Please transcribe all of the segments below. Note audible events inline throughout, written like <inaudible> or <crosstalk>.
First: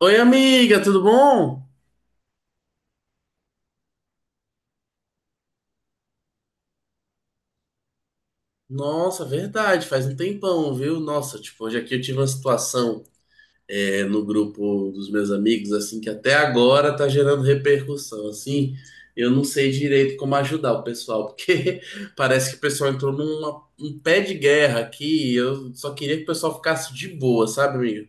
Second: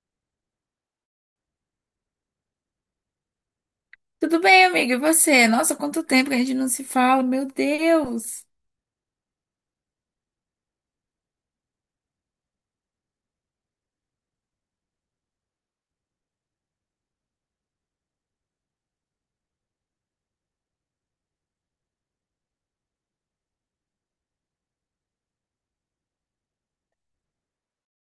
Oi, amiga, tudo bom? Tudo bem, amiga? E você? Nossa, quanto tempo que a gente não se fala, meu Deus! Nossa, verdade, faz um tempão, viu? Nossa, tipo, hoje aqui eu tive uma situação no grupo dos meus amigos, assim, que até agora tá gerando repercussão, assim. Eu não sei direito como ajudar o pessoal, porque <laughs> parece que o pessoal entrou num pé de guerra aqui e eu só queria que o pessoal ficasse de boa, sabe, amiga?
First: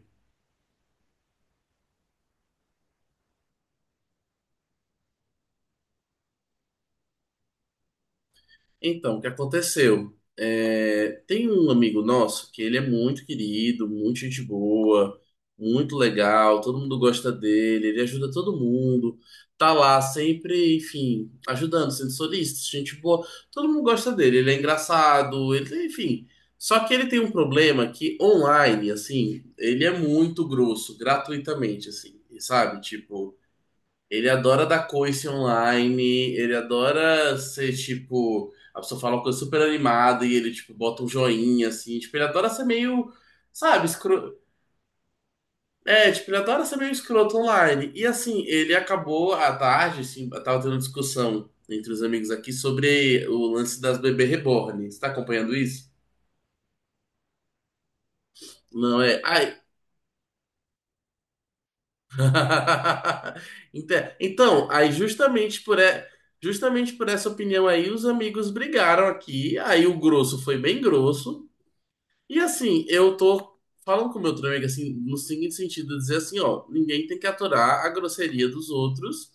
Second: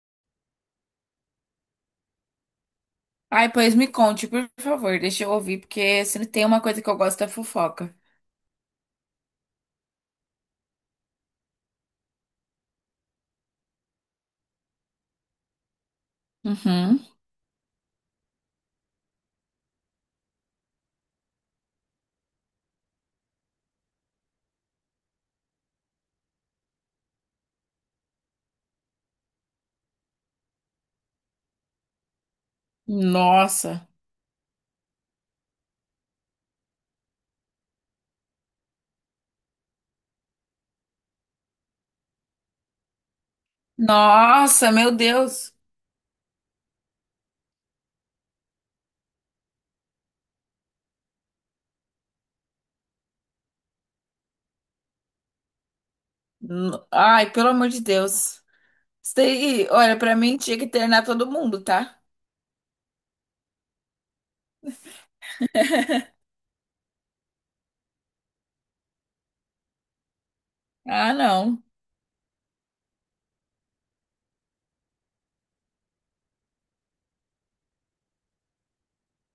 Ai, pois me conte, por favor, deixa eu ouvir, porque se não tem uma coisa que eu gosto é fofoca. Então, o que aconteceu? É, tem um amigo nosso que ele é muito querido, muito gente boa, muito legal, todo mundo Uhum. gosta dele, ele ajuda todo mundo, tá lá sempre, enfim, ajudando, sendo solícito, gente boa, todo mundo gosta dele, ele é engraçado, ele, enfim. Só que ele tem um problema que online, assim, ele é muito grosso, gratuitamente, assim, sabe? Tipo. Nossa. Ele adora dar coice online, ele adora ser tipo. A pessoa fala uma coisa super animada e ele, tipo, bota um joinha, assim. Tipo, ele adora ser meio. Sabe, escro... Nossa, meu Deus! É, tipo, ele adora ser meio escroto online. E assim, ele acabou à tarde, assim, tava tendo uma discussão entre os amigos aqui sobre o lance das bebê reborn. Você tá acompanhando isso? Ai, pelo amor de Deus. Não Isso é. Ah, daí, olha, pra mim tinha que internar todo mundo, tá? <laughs> Então, aí justamente por, e- justamente por essa opinião aí, os amigos brigaram aqui, aí o grosso foi bem Ah, grosso, não. e assim, eu tô falando com o meu outro amigo, assim, no seguinte sentido, dizer assim, ó, ninguém tem que aturar a grosseria dos outros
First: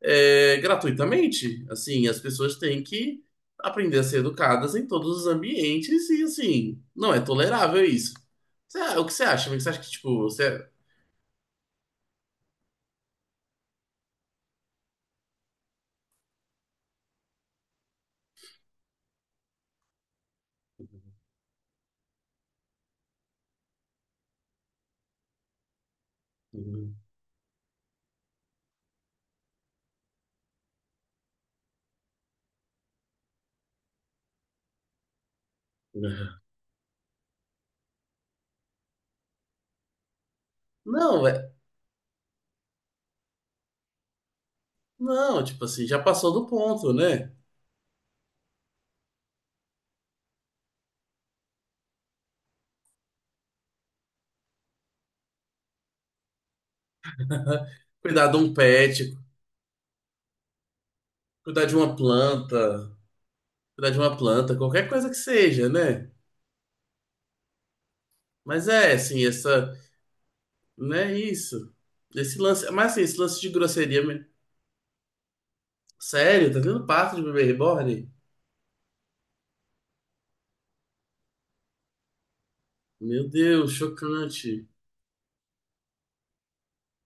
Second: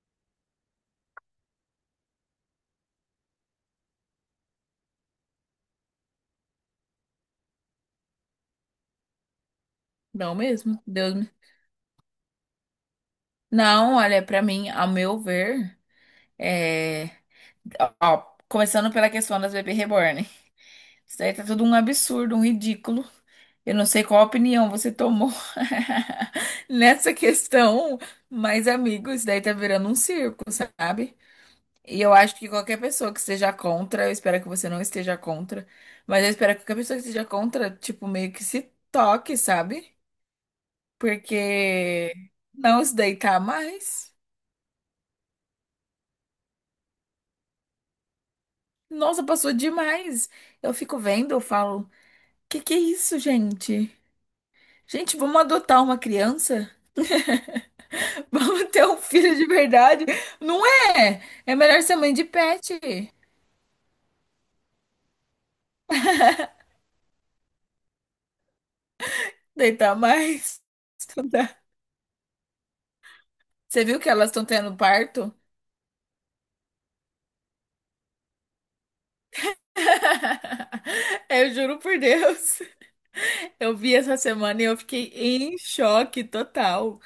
gratuitamente, assim, as pessoas têm que aprender a ser educadas em todos os ambientes, e assim, não é tolerável isso. O que você acha, amigo? Você acha que, tipo, Não você... mesmo. Deus me... Não, olha, pra mim, ao meu ver, é... Ó, ó, começando pela questão das bebês reborn. Isso daí tá tudo um absurdo, um ridículo. Eu não sei qual opinião você tomou <laughs> nessa questão, mas, amigos, isso daí tá virando um circo, sabe? E eu acho que qualquer pessoa que esteja contra, eu espero que você não esteja contra, mas eu espero que qualquer pessoa que esteja contra, tipo, meio que se toque, sabe? Não, é, Porque não se deitar mais. não, tipo assim, já passou do ponto, né? Nossa, passou demais. Eu fico vendo, eu falo, que é isso, gente? Gente, vamos adotar uma criança? Cuidar <laughs> de um Vamos ter um pet, filho de verdade? Não é! É cuidar de melhor uma ser mãe de pet. planta, cuidar de uma planta, qualquer coisa que seja, né? Mas é, assim, essa, Deitar mais. né, Estudar. isso. Esse lance, mas assim, esse lance de Você viu grosseria, que elas estão tendo parto? sério, tá tendo parto de bebê reborn? <laughs> Eu juro por Deus. Meu Deus, Eu vi essa semana e chocante. eu fiquei em choque total.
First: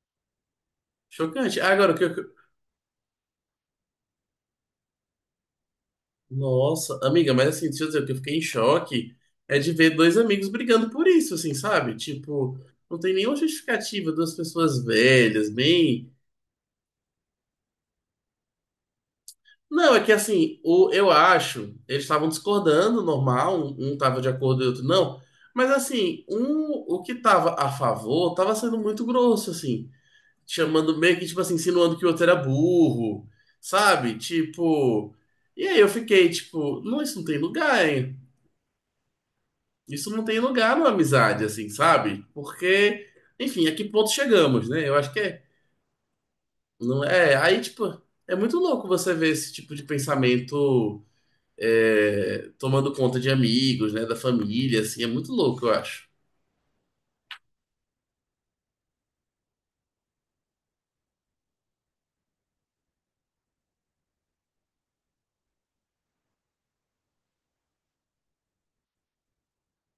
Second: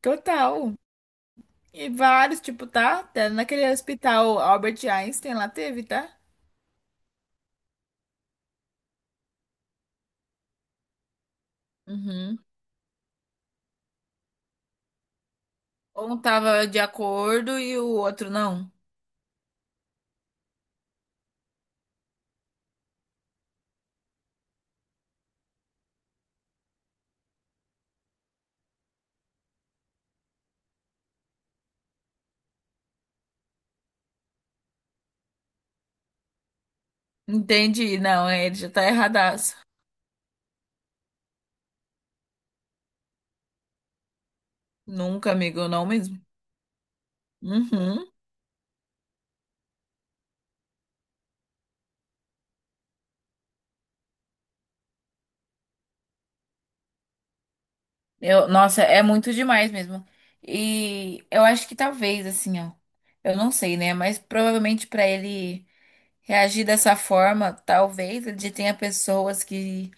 Total. Chocante. E Agora, o que eu... vários, tipo, tá? Tá naquele hospital Albert Einstein lá teve, tá? Nossa, amiga, mas assim, deixa eu dizer, o que eu fiquei em choque é de ver dois amigos brigando por isso, assim, sabe? Uhum. Tipo, não tem nenhuma justificativa, duas pessoas velhas, bem... Um tava de acordo e o outro não. Não, é que assim, o, eu acho, eles estavam discordando, normal, um tava de acordo e outro não. Mas assim, um, o que tava a favor tava sendo muito grosso, assim, chamando meio que, tipo assim, insinuando que o outro era burro, sabe? Tipo. E aí eu fiquei, tipo, não, isso não tem lugar, Entendi. hein? Não, ele já tá erradaço. Isso não tem lugar numa amizade, assim, sabe? Porque, enfim, a que ponto chegamos, né? Eu acho que Nunca, é. amigo, não mesmo. Não é. Aí, tipo, Uhum. é muito louco você ver esse tipo de pensamento tomando conta de amigos, né, da família, assim, é muito louco, eu acho. Eu, nossa, é muito demais mesmo. E eu acho que talvez, assim, ó. Eu não sei, né? Mas provavelmente pra ele reagir dessa forma, talvez ele tenha pessoas que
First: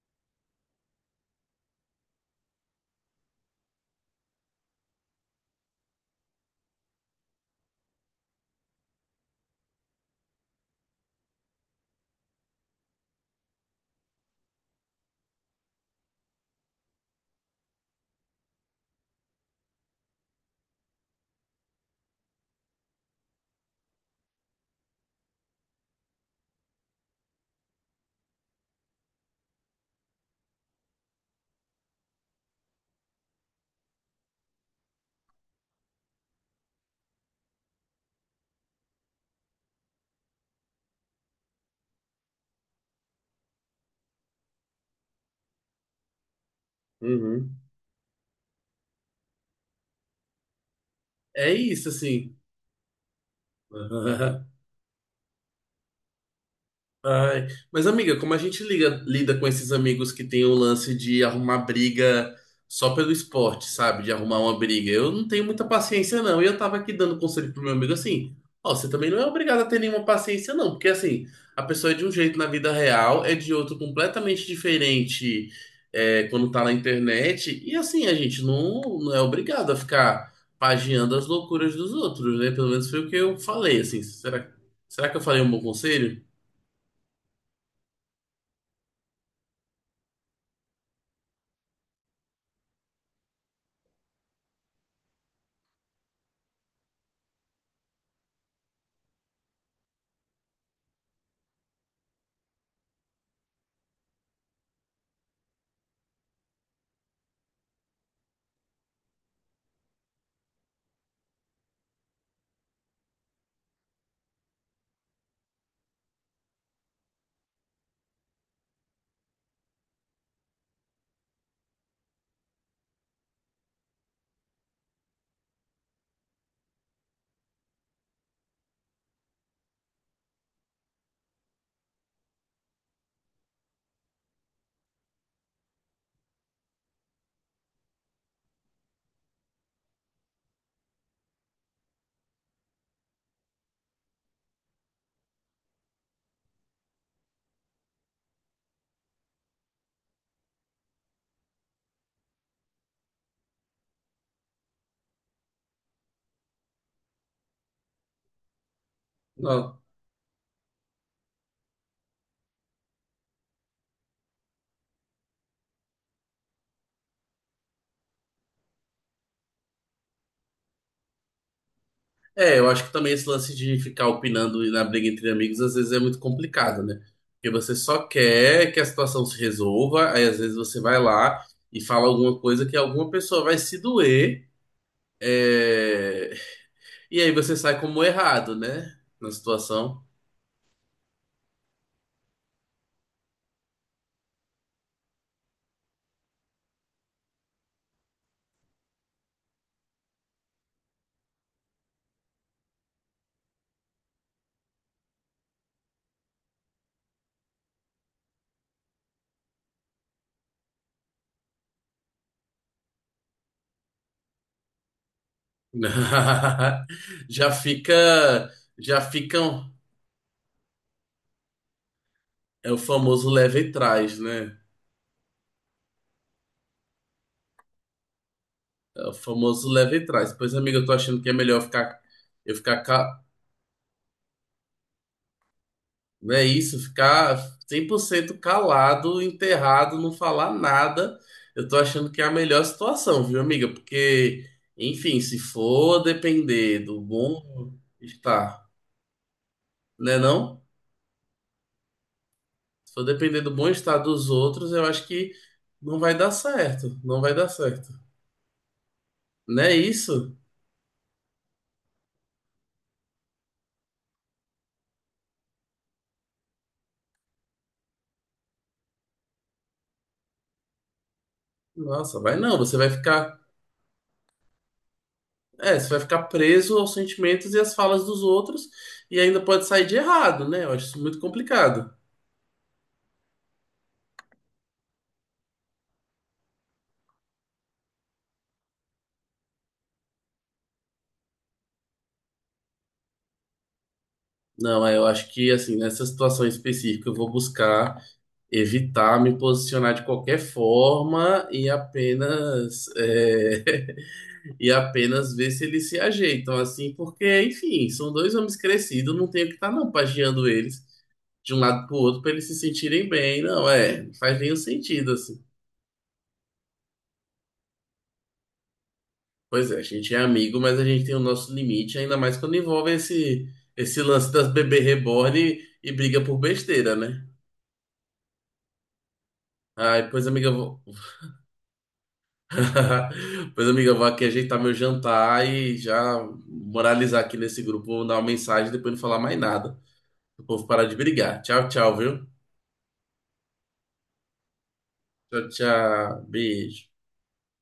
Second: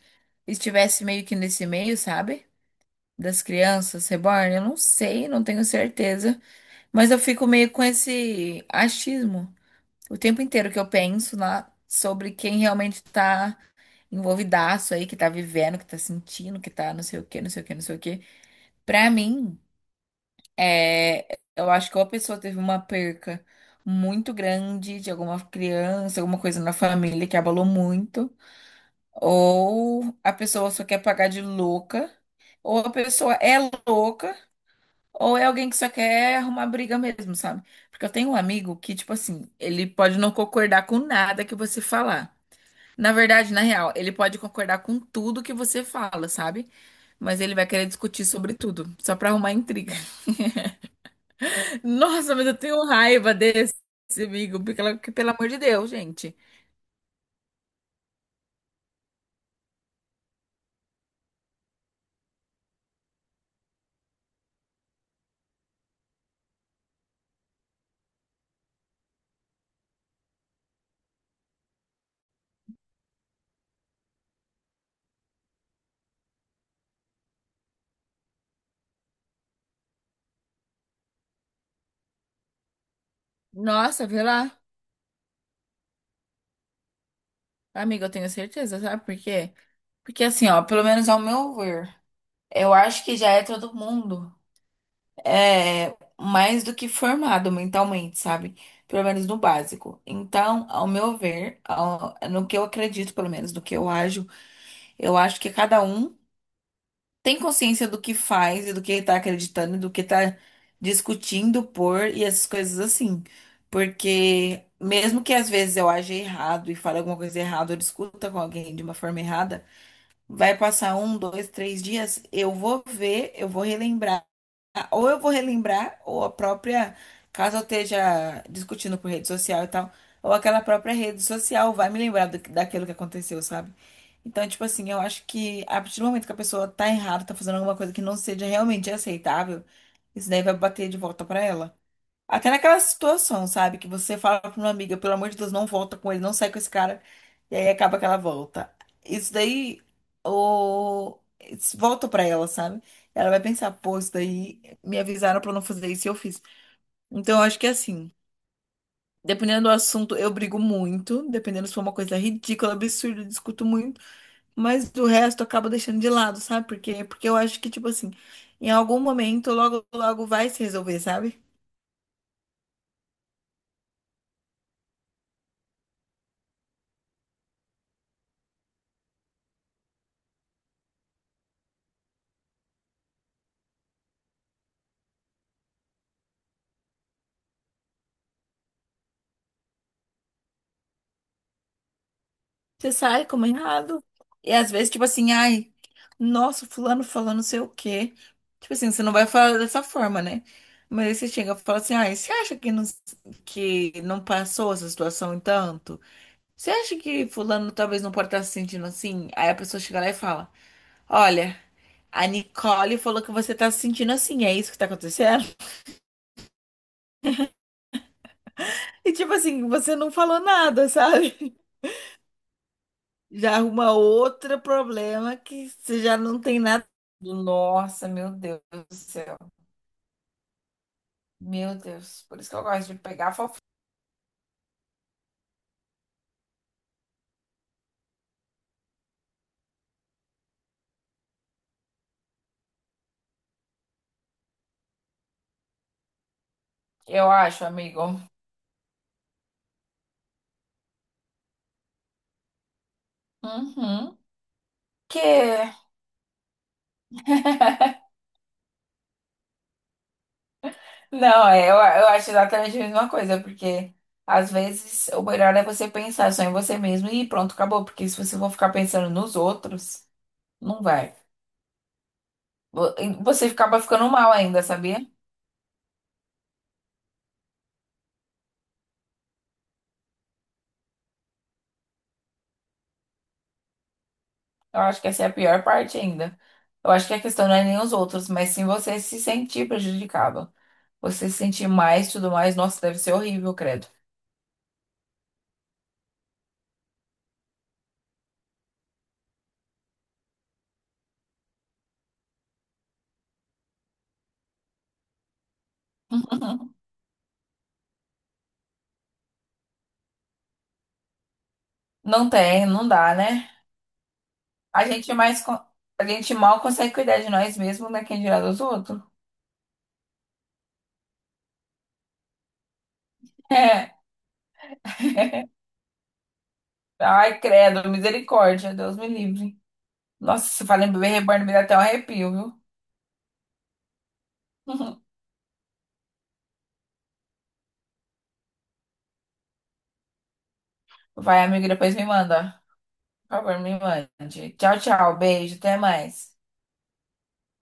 estivesse meio que nesse meio, sabe? Das crianças reborn. Eu não sei, não tenho certeza. Mas eu fico meio com esse achismo. O tempo inteiro que eu penso lá sobre quem realmente tá envolvidaço aí, que tá vivendo, que tá sentindo, que tá não sei o quê, não sei o quê, não sei o quê. Pra mim, é, eu acho que ou a pessoa teve uma perca muito grande de alguma criança, alguma coisa na família que abalou muito, ou a pessoa só quer pagar de louca, ou a pessoa é louca, ou é alguém que só quer arrumar briga mesmo, sabe? Porque eu tenho um amigo que, tipo assim, ele pode não concordar com nada que você falar. Na verdade, na real, ele pode concordar com tudo que você fala, sabe? Mas ele Uhum. vai querer discutir sobre tudo, só pra arrumar intriga. É isso, assim. Nossa, mas eu tenho raiva desse <laughs> amigo, porque, que, pelo amor de Deus, gente. Ai, mas amiga, como a gente lida com esses amigos que tem o lance de arrumar briga só pelo esporte, sabe? De arrumar uma briga. Eu não tenho muita paciência, não. E eu tava aqui dando conselho pro meu amigo assim: ó, você também não é obrigado a ter nenhuma paciência, não. Porque assim, a pessoa é de um jeito na vida real, é de outro completamente diferente quando tá na internet. E assim, a gente não é obrigado a ficar pagiando as loucuras dos outros, né? Pelo menos foi o que eu falei, assim. Nossa, vê Será, lá. será que eu falei um bom conselho? Amiga, eu tenho certeza, sabe por quê? Porque assim, ó, pelo menos ao meu ver, eu acho que já é todo mundo é mais do que formado mentalmente, sabe? Pelo menos no básico. Então, ao meu ver, no que eu acredito, pelo menos, no que eu ajo, eu acho que cada um tem consciência do que faz e do que tá acreditando, e do que tá discutindo por e essas coisas assim. Porque mesmo que às vezes eu aja errado e fale alguma coisa errada, ou discuta com alguém de uma forma errada, vai passar um, dois, três dias, eu vou ver, eu vou relembrar. Ah, ou eu vou relembrar, ou a própria, caso eu esteja discutindo por rede social e tal, ou aquela própria rede social vai me lembrar daquilo que aconteceu, sabe? Então, tipo assim, eu acho que a partir do momento que a pessoa tá errada, tá fazendo alguma coisa que não seja realmente aceitável, isso daí vai bater de volta pra ela. Até naquela situação, sabe? Que você fala pra uma amiga, pelo amor de Deus, não volta com ele, não sai com esse cara, e aí acaba que ela volta. Isso daí, isso volta pra ela, sabe? Ela vai pensar, pô, isso daí me avisaram pra eu não fazer isso e eu fiz. Então, eu acho que é assim, dependendo do assunto, eu brigo muito, dependendo se for uma coisa ridícula, absurda, eu discuto muito, mas do resto eu acabo deixando de lado, sabe? Porque eu acho que, tipo assim, em algum momento, logo, logo vai se resolver, sabe? É, eu acho que também esse lance de ficar opinando na briga entre amigos às vezes é muito complicado, né? Porque você só quer que a situação se resolva, aí às vezes você vai lá e fala alguma coisa que alguma pessoa vai se doer, é, e aí você sai como errado, né? Na situação. Você sai como errado. E às vezes, tipo assim, ai, nossa, fulano falando não sei o quê. Tipo assim, você não vai falar dessa forma, né? Mas aí você chega e fala assim, ai, você acha que não passou essa situação em tanto? Você acha que fulano talvez não pode estar se sentindo assim? Aí a pessoa chega lá e fala, olha, a Nicole falou que você tá se sentindo assim, é isso que tá acontecendo? <laughs> <laughs> Já fica, já E tipo assim, ficam, você não falou nada, sabe? é o famoso Já leva e arruma traz, né? outro problema que você já não tem nada. Nossa, meu Deus do É o céu. famoso leva e traz. Pois, amigo, eu tô achando que é melhor eu Meu ficar, Deus. Por isso eu que eu ficar gosto de ca- pegar fofoca. não é isso, ficar 100% calado, enterrado, não falar nada. Eu tô achando que é a melhor situação, viu, amiga? Porque, enfim, se for depender do Eu acho, bom amigo. estar, né, não? Se for depender do bom estar Uhum. dos outros, eu acho que Que. não vai dar certo, não vai dar certo. Não é isso? Não, é, eu acho exatamente a mesma coisa, porque às vezes o melhor é você pensar só em você mesmo e pronto, acabou. Porque se você for ficar pensando nos outros, não vai. Nossa, vai não, você vai Vo- e ficar, Você acaba ficando mal ainda, sabia? é, você vai ficar preso aos sentimentos e às falas dos outros e ainda pode sair de errado, né? Eu acho isso muito complicado. Eu acho que essa é a pior parte ainda. Eu acho que a questão não é nem os outros, mas sim você se sentir prejudicado. Você se sentir mais, tudo mais. Nossa, deve ser horrível, credo. Não, é, eu acho que assim, nessa situação específica, eu vou buscar evitar me posicionar de qualquer forma e apenas <laughs> e apenas ver se eles se ajeitam, <laughs> assim, porque, enfim, são dois homens crescidos, não tenho que estar não pagiando eles de um lado pro outro Não para eles se tem, não sentirem dá, bem, né? não, é, não faz nenhum A sentido, gente mais, assim. con- a gente mal consegue cuidar de nós mesmos, né? Quem dirá dos outros? <laughs> Pois é, a gente é amigo, mas a gente tem o nosso limite, ainda mais quando envolve esse, É. esse lance das bebê reborn e briga por besteira, né? Ai, credo, misericórdia, Deus me livre. Ai, pois, amiga, Nossa, eu se vou. fala em bebê reborn, me dá até um arrepio, viu? <laughs> Pois, amiga, eu vou aqui ajeitar meu <laughs> jantar e já moralizar aqui nesse grupo, vou mandar uma mensagem e depois não falar mais nada. O povo parar de brigar. Vai, Tchau, amigo, depois tchau, me viu? manda. Por favor, me mande. Tchau, tchau, Tchau, beijo, até tchau. mais. Beijo.